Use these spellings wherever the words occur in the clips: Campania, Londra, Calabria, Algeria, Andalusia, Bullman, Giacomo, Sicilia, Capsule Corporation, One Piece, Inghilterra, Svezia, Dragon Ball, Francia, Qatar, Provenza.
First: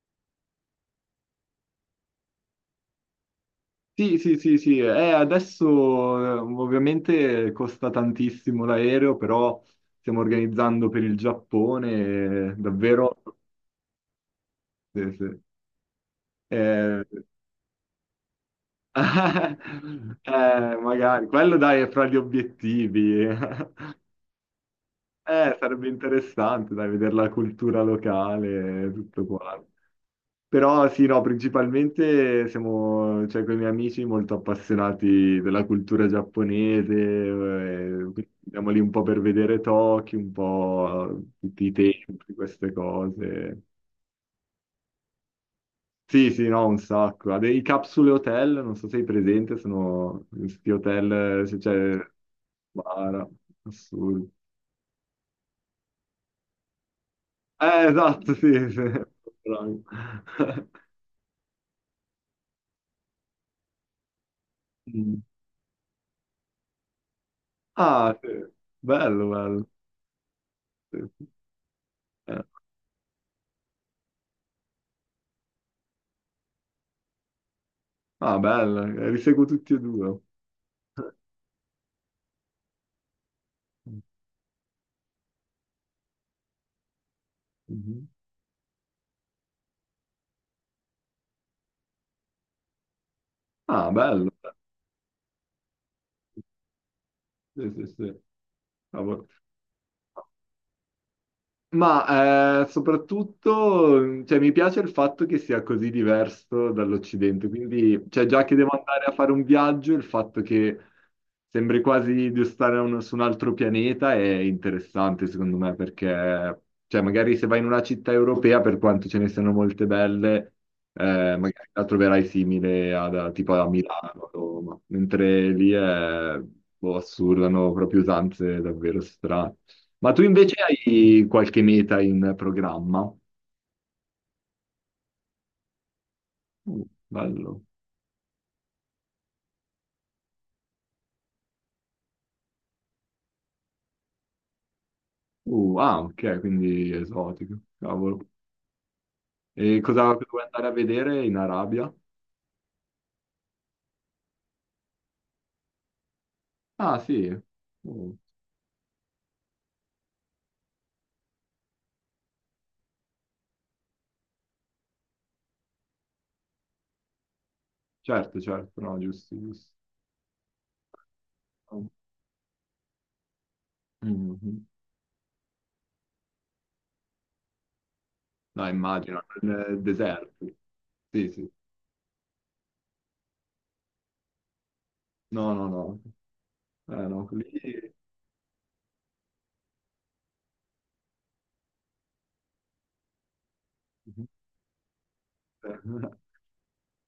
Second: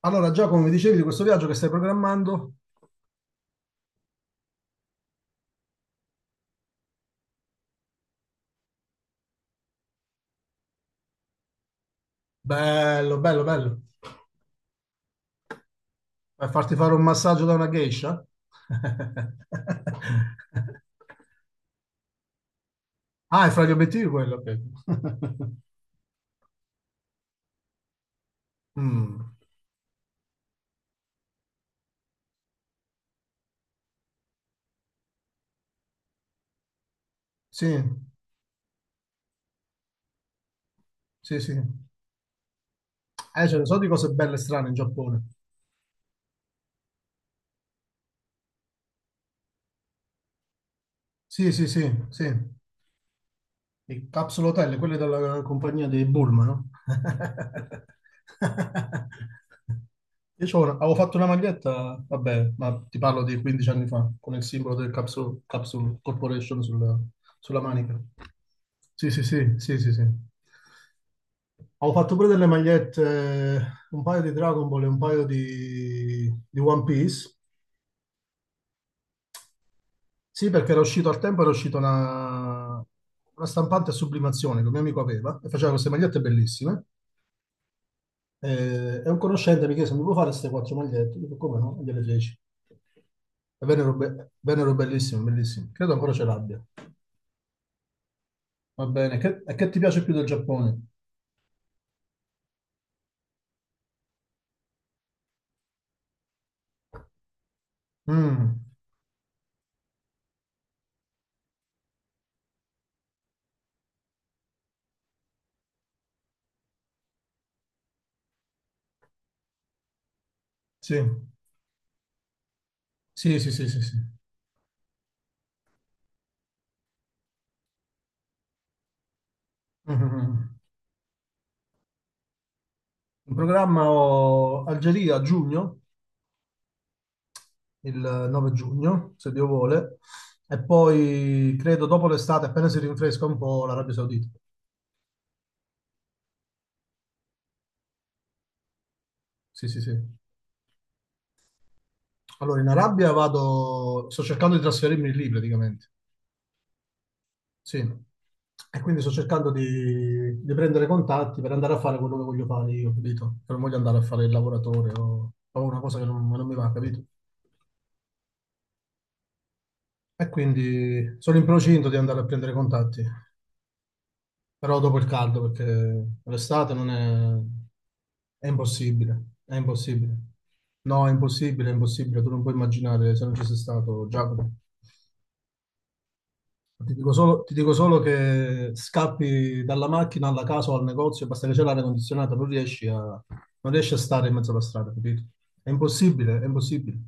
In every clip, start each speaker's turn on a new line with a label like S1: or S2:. S1: Allora, Giacomo, mi dicevi di questo viaggio che stai programmando?
S2: Sì, sì, sì, sì, adesso ovviamente costa tantissimo l'aereo, però stiamo organizzando per il Giappone,
S1: Bello,
S2: davvero,
S1: bello, bello.
S2: sì, sì.
S1: Vai a farti fare un
S2: Eh,
S1: massaggio da una geisha?
S2: magari, quello dai è fra gli obiettivi,
S1: Ah, è fra gli obiettivi quello, ok.
S2: sarebbe interessante dai, vedere la cultura locale, tutto
S1: Mm,
S2: quanto. Però sì, no, principalmente siamo, cioè, con i miei amici molto appassionati della cultura giapponese,
S1: sì,
S2: quindi andiamo lì un po' per vedere Tokyo, un po'
S1: sì, sì.
S2: tutti i templi, queste
S1: Ce
S2: cose.
S1: ne so di cose belle e strane in Giappone.
S2: Sì, sì, no, un sacco. Ha dei capsule hotel, non so se sei presente, sono questi hotel,
S1: Sì,
S2: se
S1: sì, sì,
S2: c'è.
S1: sì.
S2: Bara,
S1: Le
S2: assurdo.
S1: capsule hotel, quelle della compagnia dei Bullman, no?
S2: Esatto, sì, sì. Bravo.
S1: Io avevo fatto una maglietta, vabbè, ma ti parlo di 15 anni fa, con il simbolo del
S2: Mm.
S1: Capsule Corporation sulla, sulla manica.
S2: Ah, sì.
S1: Sì, sì,
S2: Bello,
S1: sì,
S2: bello.
S1: sì, sì, sì.
S2: Sì, sì.
S1: Avevo fatto pure
S2: Eh.
S1: delle magliette, un paio di Dragon Ball e un paio di One Piece.
S2: Ah, bello, li seguo tutti e due.
S1: Sì, perché era uscito al tempo, una stampante a sublimazione che un mio amico aveva e faceva queste magliette bellissime.
S2: Mhm.
S1: Un conoscente mi chiese, mi puoi fare queste 4 magliette? Io dico, come no? E gliele feci. E
S2: Ah, bello.
S1: vennero bellissime, bellissime. Credo ancora ce l'abbia.
S2: Sì, sì, sì.
S1: Va bene,
S2: Cavolo.
S1: e che ti piace più del Giappone?
S2: Ma soprattutto, cioè, mi piace il fatto che sia così diverso dall'Occidente, quindi cioè, già che
S1: Mm,
S2: devo andare a fare un viaggio, il fatto che sembri quasi di stare su un altro pianeta è interessante secondo me, perché cioè, magari se vai in una città europea, per quanto ce ne siano molte belle,
S1: sì,
S2: magari la troverai simile a,
S1: sì, sì,
S2: tipo
S1: sì,
S2: a
S1: sì, sì.
S2: Milano, a Roma, mentre lì è boh, assurdo, hanno proprio usanze davvero strane.
S1: Mm, mm,
S2: Ma tu invece
S1: mm.
S2: hai qualche meta in programma?
S1: In programma ho Algeria a giugno,
S2: Uh, bello.
S1: il 9 giugno, se Dio vuole, e poi credo dopo l'estate, appena si rinfresca un po', l'Arabia Saudita.
S2: Ah, ok, quindi esotico. Cavolo.
S1: Sì, sì,
S2: E
S1: sì.
S2: cosa vuoi andare a vedere in Arabia?
S1: Allora, in Arabia vado, sto cercando di trasferirmi lì praticamente,
S2: Ah, sì.
S1: sì.
S2: Uh,
S1: E quindi sto cercando di prendere contatti per andare a fare quello che voglio fare io, capito? Che non voglio andare a fare il lavoratore o una cosa che non, non mi va, capito?
S2: certo, certo, no, giusto, giusto.
S1: E quindi sono in procinto di andare a prendere contatti.
S2: Mhm.
S1: Però dopo il caldo, perché l'estate non è... è
S2: No, immagino,
S1: impossibile, è
S2: nel
S1: impossibile.
S2: deserto.
S1: No,
S2: Sì, sì.
S1: è impossibile, tu non puoi immaginare se non ci sei stato, Giacomo.
S2: No, no, no. No,
S1: Ti dico
S2: lì.
S1: solo che scappi dalla macchina alla casa o al negozio, basta che c'è l'aria condizionata, non non riesci a
S2: Mhm.
S1: stare in mezzo alla strada, capito? È
S2: Eh,
S1: impossibile, è impossibile.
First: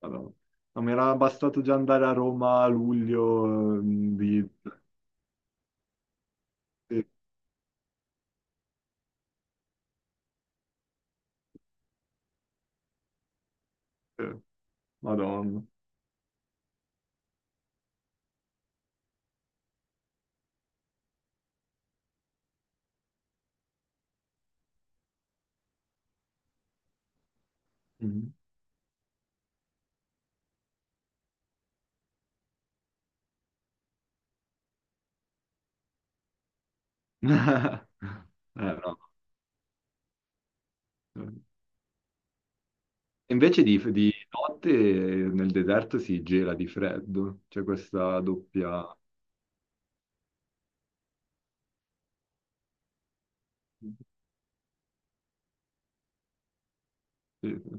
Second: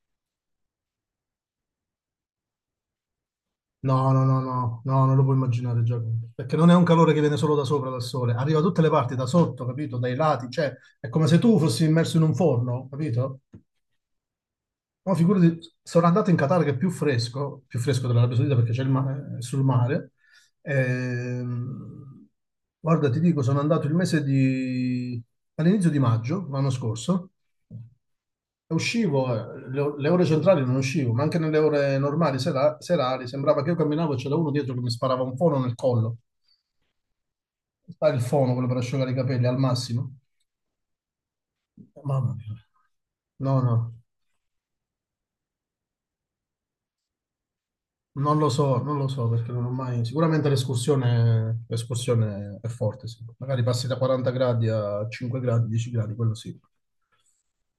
S2: Allora, no, mi era bastato già andare a Roma a luglio
S1: No, no, no,
S2: di.
S1: no, no, non lo puoi immaginare, Giacomo, perché non è un
S2: eh,
S1: calore che viene solo da sopra, dal sole, arriva da tutte le parti, da sotto, capito? Dai lati, cioè, è come se tu fossi immerso in un forno, capito? No, figurati,
S2: Madonna.
S1: sono andato in Qatar che è più fresco dell'Arabia Saudita perché è sul mare. Ehm, Guarda, ti dico, sono andato il mese di... all'inizio di maggio, l'anno scorso.
S2: Mhm.
S1: Uscivo, le ore centrali non uscivo, ma anche nelle ore normali, serali, sembrava che io camminavo e c'era uno dietro che mi sparava un fono nel collo. Sai il fono, quello per
S2: No.
S1: asciugare i capelli, al massimo. Mamma mia. No,
S2: Invece
S1: no,
S2: di notte nel deserto si gela di freddo, c'è questa
S1: non lo so,
S2: doppia.
S1: non lo so perché non ho mai... Sicuramente l'escursione è forte, sì. Magari passi da 40 gradi a 5 gradi, 10 gradi, quello sì.
S2: Sì, sì.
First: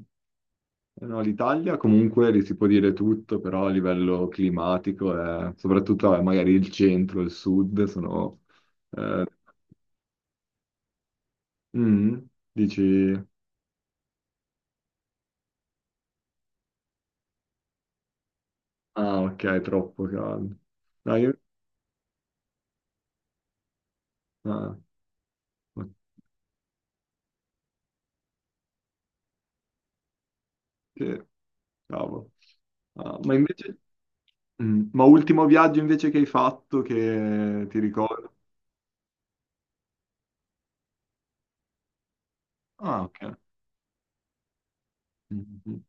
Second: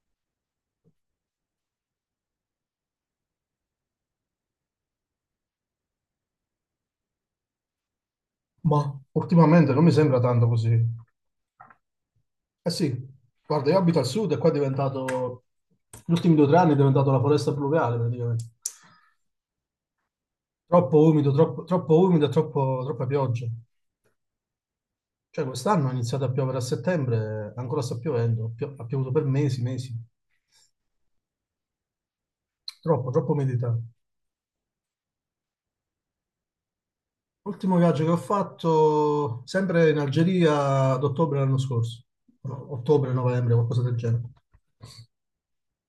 S2: No, l'Italia comunque lì si può dire tutto, però a livello climatico, soprattutto magari il centro, il sud, sono.
S1: Ma
S2: eh,
S1: ultimamente non mi sembra tanto così.
S2: mm,
S1: Eh sì,
S2: dici,
S1: guarda, io abito al sud e qua è diventato, gli ultimi due o tre anni è diventato la foresta pluviale praticamente.
S2: ah ok, è troppo caldo.
S1: Troppo
S2: No,
S1: umido, troppo umido e troppo, troppa pioggia.
S2: ah,
S1: Cioè quest'anno è iniziato a piovere a settembre, ancora sta piovendo, ha piovuto per mesi, mesi.
S2: ok, cavolo.
S1: Troppo,
S2: Ah,
S1: troppo
S2: ma
S1: umidità.
S2: invece. Mm. Ma ultimo viaggio invece che hai fatto che
S1: L'ultimo
S2: ti
S1: viaggio che ho
S2: ricordo?
S1: fatto, sempre in Algeria, ad ottobre l'anno scorso. No,
S2: Ah,
S1: ottobre,
S2: ok.
S1: novembre, qualcosa del genere.
S2: Mhm.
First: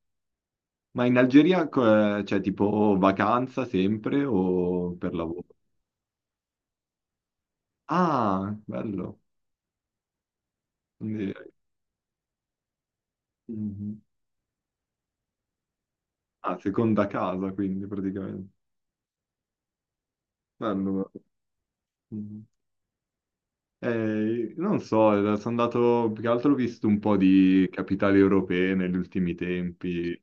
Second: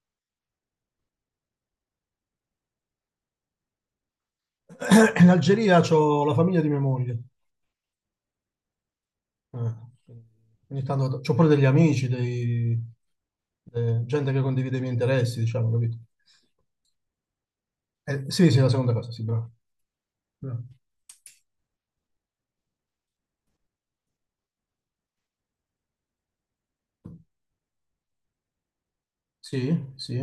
S2: Ma in Algeria c'è tipo vacanza sempre o per
S1: In
S2: lavoro?
S1: Algeria c'ho la famiglia di mia moglie.
S2: Ah, bello.
S1: Eh, ogni tanto ho
S2: Quindi-
S1: pure degli amici,
S2: Mhm.
S1: gente che condivide i miei interessi, diciamo, capito?
S2: Ah, seconda casa quindi
S1: Sì,
S2: praticamente.
S1: sì, la seconda cosa, sì, bravo. Bravo.
S2: Bello. Bello. Mhm. Non so, sono andato, più che altro ho visto un po' di capitali europee negli ultimi
S1: Sì,
S2: tempi.
S1: sì,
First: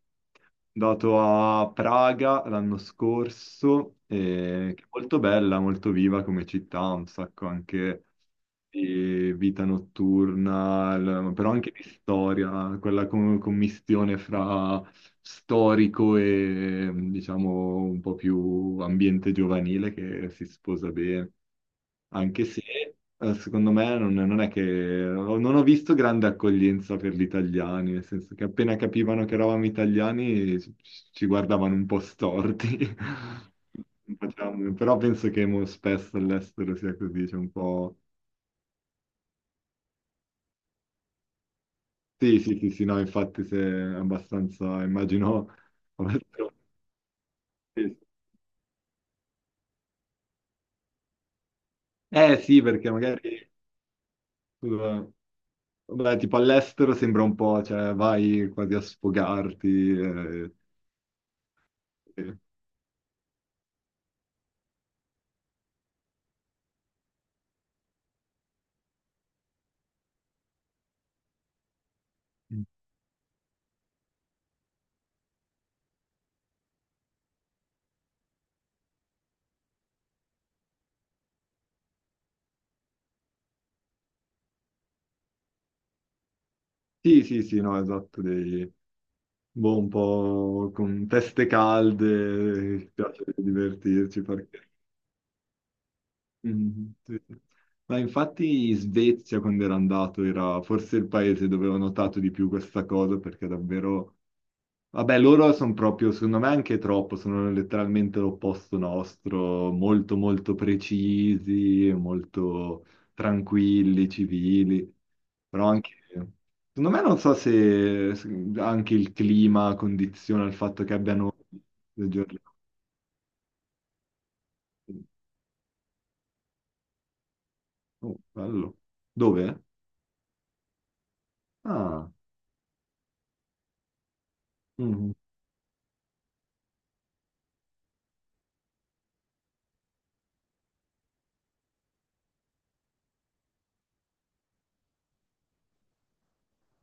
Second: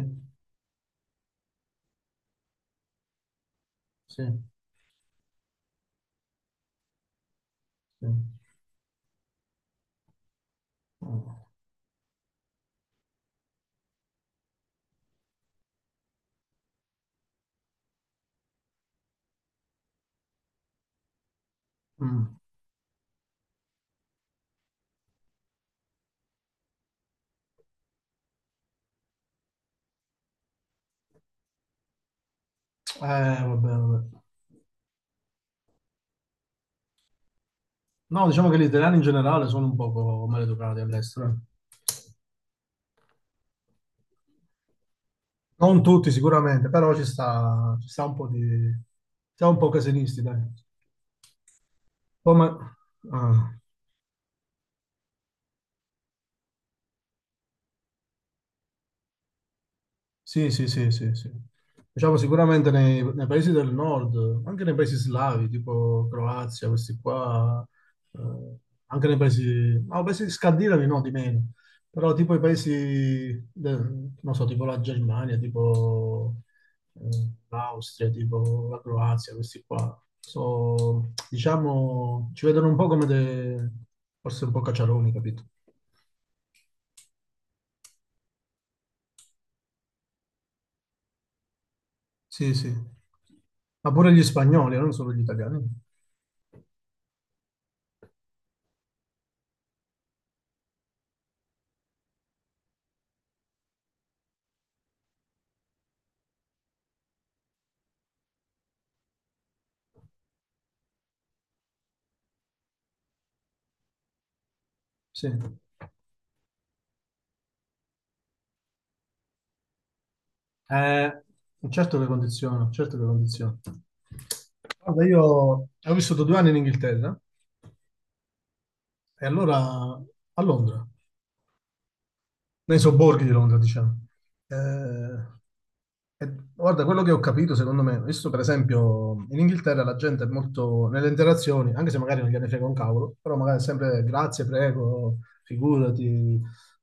S2: Sono andato a Praga l'anno scorso,
S1: sì,
S2: che è molto bella, molto viva come città, un sacco anche
S1: sì. Mm.
S2: di vita notturna, però anche di storia, quella commistione fra storico e diciamo un po' più ambiente giovanile che si sposa bene
S1: Mm.
S2: anche se secondo me non è che non ho visto grande accoglienza per gli italiani, nel senso che appena capivano che eravamo italiani ci guardavano un po' storti.
S1: Vabbè, vabbè.
S2: Però penso che mo spesso all'estero sia così, c'è un po'.
S1: No, diciamo che gli italiani in generale sono un poco maleducati all'estero, eh.
S2: Sì, sì, sì, sì, no, infatti se è abbastanza, immagino.
S1: Non tutti sicuramente, però ci
S2: Sì.
S1: sta un po' di... Siamo un po' casinisti, dai. Poi
S2: Eh sì,
S1: ma-
S2: perché magari.
S1: ah.
S2: Scusa, vabbè, tipo all'estero sembra un po', cioè vai quasi a sfogarti.
S1: Sì,
S2: Eh,
S1: sì, sì, sì, sì. Diciamo
S2: sì.
S1: sicuramente nei paesi del nord, anche nei paesi slavi, tipo Croazia, questi qua, eh, anche nei paesi, no, paesi scandinavi no, di meno, però tipo non so, tipo la Germania, tipo l'Austria, tipo la Croazia, questi qua, so, diciamo, ci vedono un po' come dei, forse un po' cacciaroni, capito?
S2: Sì, sì, sì, no, esatto, dei, boh, un po' con teste
S1: Sì, sì.
S2: calde, ci piace
S1: Ma pure
S2: divertirci
S1: gli
S2: perché.
S1: spagnoli, non solo gli italiani.
S2: Mhm, sì, sì. Ma infatti in Svezia, quando ero andato, era forse il paese dove ho notato di più questa cosa, perché davvero. Vabbè, loro sono proprio, secondo me, anche troppo, sono letteralmente l'opposto nostro, molto molto precisi, molto tranquilli, civili,
S1: Sì.
S2: però anche, secondo me non so se anche il clima condiziona il fatto che
S1: Eh,
S2: abbiano
S1: certo che
S2: le giornate.
S1: condiziona, certo che condiziona. Guarda, io ho vissuto 2 anni in Inghilterra
S2: Oh, bello.
S1: e allora
S2: Dove?
S1: a Londra,
S2: Ah.
S1: nei sobborghi di Londra, diciamo.
S2: Mhm.
S1: Eh, e guarda, quello che ho capito, secondo me, visto per esempio in Inghilterra la gente è molto nelle interazioni, anche se magari non gliene frega un cavolo, però magari è sempre grazie, prego, figurati,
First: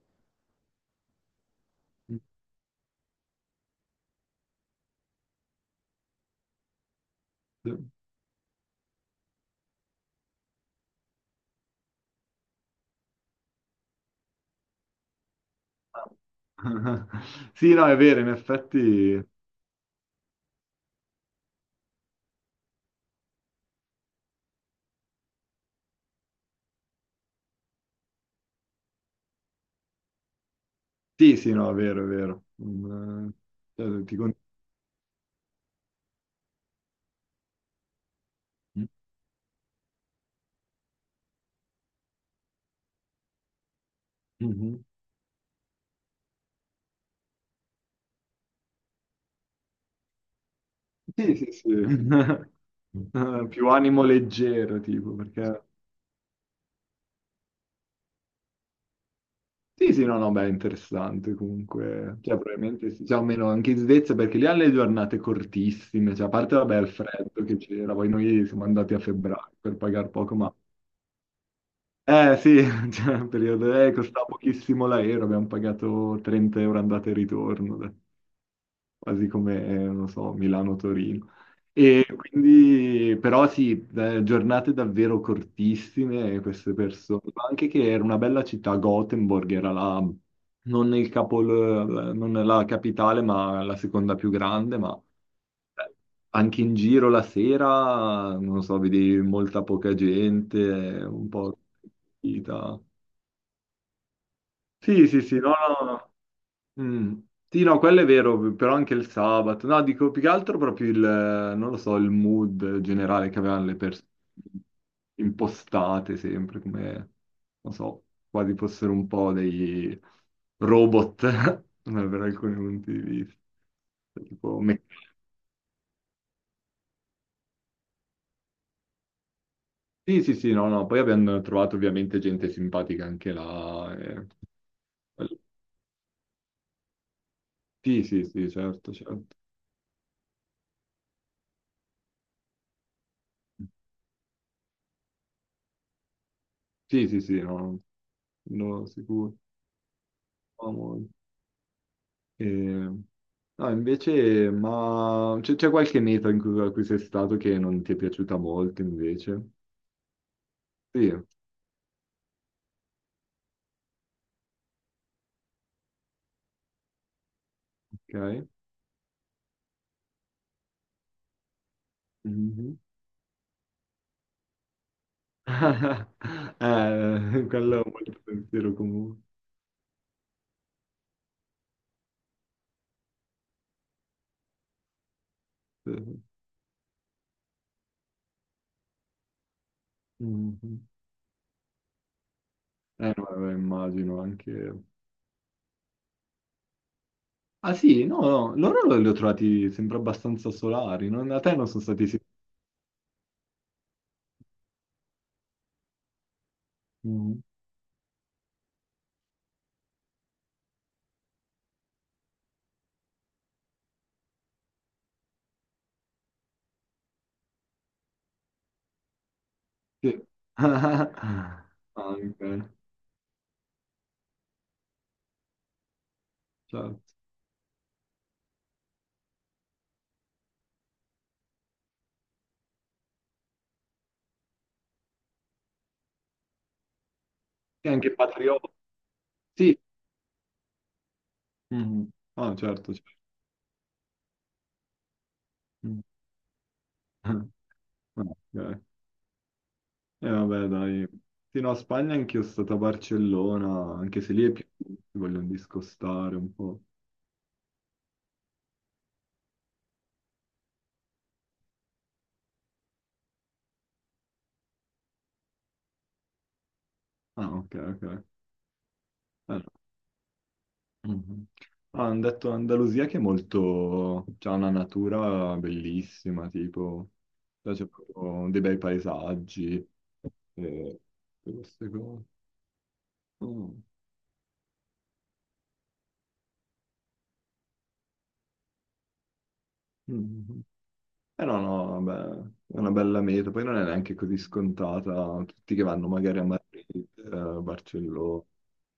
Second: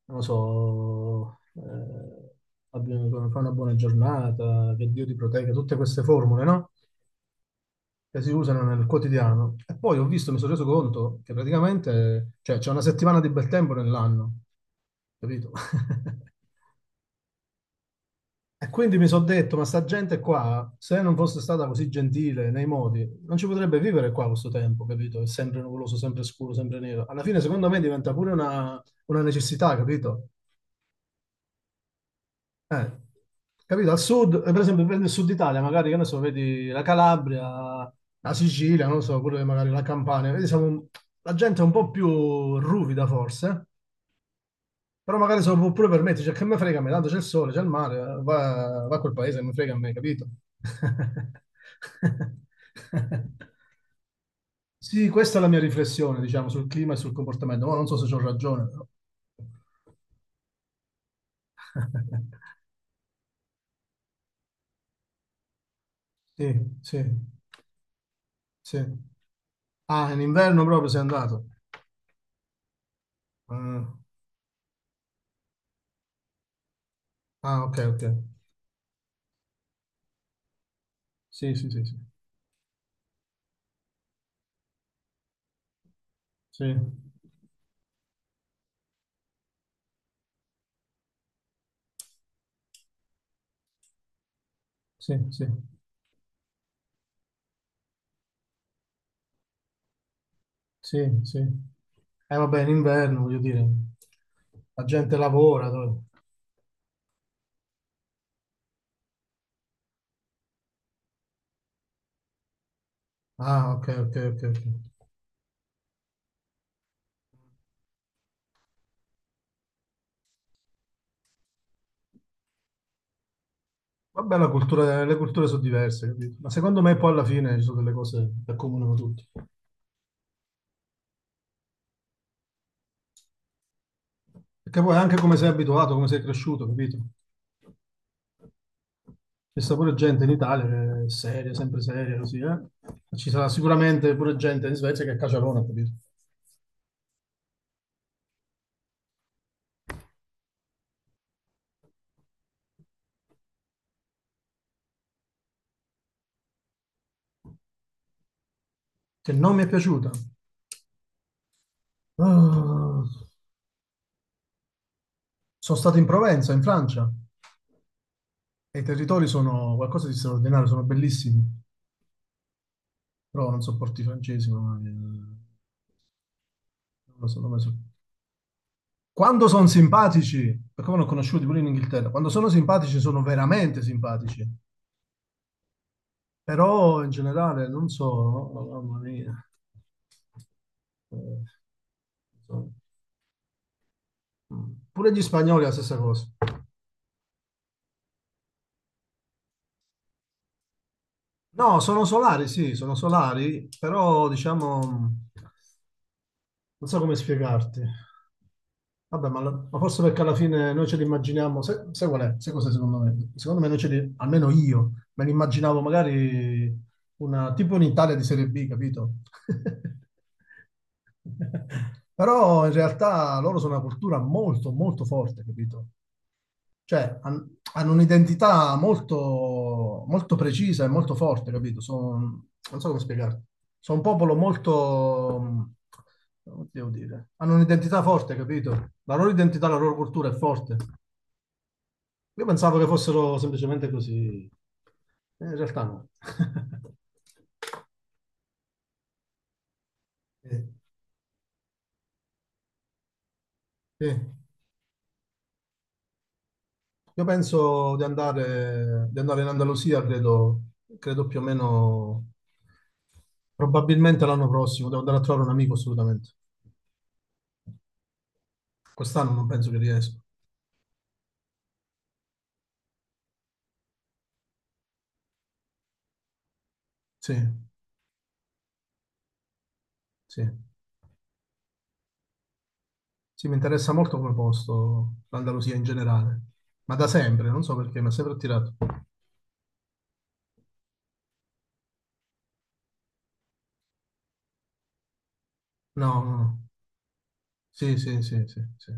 S1: non lo so, fai una buona giornata, che Dio ti protegga, tutte queste formule, no? Che si usano nel quotidiano. E poi ho visto, mi sono reso conto che praticamente, cioè, c'è una settimana di bel tempo nell'anno, capito?
S2: Sì, no, è vero, in
S1: E quindi mi sono
S2: effetti.
S1: detto, ma sta gente qua, se non fosse stata così gentile nei modi, non ci potrebbe vivere qua questo tempo, capito? È sempre nuvoloso, sempre scuro, sempre nero. Alla fine, secondo me, diventa pure una necessità, capito?
S2: Sì, sì, no, è vero, è vero.
S1: Eh, capito? Al
S2: Eh, ti
S1: sud,
S2: con-
S1: per esempio, prendi il sud Italia, magari, che ne so, vedi la Calabria, la Sicilia,
S2: mm.
S1: non lo so, pure magari la Campania, vedi, la gente è un po' più ruvida forse,
S2: Mhm.
S1: però magari se lo può pure permettere, cioè, che me frega a me, tanto c'è il sole, c'è il mare, va, va a quel paese, mi frega a me, capito?
S2: Sì, sì, sì. Più animo leggero,
S1: Sì,
S2: tipo,
S1: questa è la mia
S2: perché.
S1: riflessione, diciamo, sul clima e sul comportamento, ma non so se ho ragione, però.
S2: Sì, sì, no, no, beh, è interessante comunque. Cioè, probabilmente sì. Cioè, almeno anche in Svezia, perché lì hanno le giornate cortissime. Cioè, a
S1: Sì,
S2: parte, vabbè, il
S1: sì,
S2: freddo che c'era. Poi noi siamo
S1: sì.
S2: andati a febbraio per pagare
S1: Ah, in
S2: poco, ma.
S1: inverno proprio sei andato.
S2: Sì, cioè, periodo. Eh,
S1: Ah,
S2: costava pochissimo l'aereo. Abbiamo pagato 30 euro andata e
S1: ah, ok,
S2: ritorno. Dai.
S1: ok.
S2: Quasi come, non so, Milano-Torino.
S1: Sì, sì, sì, sì.
S2: E quindi, però sì, giornate davvero cortissime
S1: Sì,
S2: queste persone, ma anche che era una bella città, Gothenburg era la, non il capol, non la capitale, ma la seconda più grande, ma
S1: sì, sì,
S2: eh, anche in giro la sera, non so, vedi molta poca gente,
S1: sì,
S2: un
S1: sì.
S2: po',
S1: Vabbè, in
S2: vita.
S1: inverno, voglio dire, la
S2: Sì,
S1: gente
S2: sì, sì, no,
S1: lavora.
S2: no, no. Mm. Sì, no, quello è vero, però anche il sabato. No, dico più che altro proprio il, non lo so, il mood generale che avevano
S1: Ah,
S2: le
S1: ok,
S2: persone
S1: ok, ok, ok.
S2: impostate sempre, come, non so, quasi fossero un po' dei robot, per alcuni punti di vista.
S1: Vabbè, la
S2: Tipo,
S1: cultura, le culture sono diverse, capito? Ma secondo me poi alla fine ci sono delle cose che accomunano tutti.
S2: Sì, sì, sì, no, no, poi abbiamo trovato ovviamente gente simpatica anche là.
S1: Perché poi anche come sei abituato, come sei cresciuto, capito?
S2: Sì, sì, sì, certo, certo.
S1: C'è sta pure gente in Italia che è seria, sempre seria, così, eh? Ci sarà sicuramente pure gente in Svezia che è caciarona, capito?
S2: Sì, sì, sì, no, no, sicuro. No, no. No, invece, ma c'è qualche meta in cui, a cui sei stato che non ti è piaciuta molto,
S1: Che
S2: invece?
S1: non mi è piaciuta.
S2: Sì,
S1: Ah. Sono stato in Provenza, in Francia,
S2: ok.
S1: e i territori sono qualcosa di straordinario, sono bellissimi,
S2: Mhm.
S1: però non sopporto i francesi, mamma mia. Non lo so,
S2: Eh,
S1: non lo so.
S2: quello è un bel pensiero comune.
S1: Quando sono simpatici, perché me ne ho conosciuti pure in Inghilterra, quando sono simpatici sono veramente simpatici, però in generale non so, oh, mamma mia.
S2: Mhm.
S1: Eh, insomma.
S2: No, vabbè, immagino
S1: Mm.
S2: anche.
S1: Pure gli spagnoli è la stessa cosa.
S2: Ah sì, no, no, loro li ho trovati sempre abbastanza solari, non, a te non
S1: No,
S2: sono
S1: sono
S2: stati. Sì.
S1: solari, sì, sono solari, però diciamo non so come
S2: Mhm.
S1: spiegarti. Vabbè, ma forse perché alla fine noi ce l'immaginiamo, sai, sai qual è? Sai cos'è secondo me? Secondo me noi ce li, almeno io, me li immaginavo magari tipo un'Italia di Serie B, capito?
S2: Sì.
S1: Però
S2: Anche,
S1: in realtà loro sono una cultura molto, molto forte, capito?
S2: certo.
S1: cioè, han- Hanno un'identità molto, molto precisa e molto forte, capito? Sono, non so come spiegarti. Sono un popolo molto, come devo dire, hanno
S2: E
S1: un'identità
S2: anche
S1: forte,
S2: patrioti.
S1: capito? La loro identità, la
S2: Sì.
S1: loro cultura è forte.
S2: Mhm.
S1: Io
S2: Ah,
S1: pensavo che
S2: certo, certo.
S1: fossero semplicemente così, eh, in realtà
S2: Mm.
S1: no.
S2: Ah, ok. E
S1: Sì,
S2: vabbè, dai. Sì, no, Spagna anch'io sono stato a Barcellona,
S1: sì.
S2: anche se lì è più. Si vogliono discostare un po'.
S1: Io penso di andare in Andalusia, credo, credo più o meno, probabilmente l'anno prossimo. Devo andare a trovare un amico assolutamente.
S2: Ah, ok, ok.
S1: Quest'anno non
S2: No.
S1: penso che riesco.
S2: Mhm. Ah, hanno detto Andalusia che è molto. C'ha una natura bellissima, tipo,
S1: Sì,
S2: cioè, c'è proprio dei bei paesaggi
S1: sì.
S2: e tutte queste cose.
S1: Sì, mi
S2: Mm.
S1: interessa molto come posto l'Andalusia in generale, ma da sempre, non so perché, mi ha sempre attirato.
S2: Mhm. Eh no, no, vabbè, è una bella meta. Poi non è neanche così scontata. Tutti che vanno
S1: No, no,
S2: magari a
S1: no.
S2: Madrid, eh,
S1: Sì, sì,
S2: Barcellona.
S1: sì, sì, sì.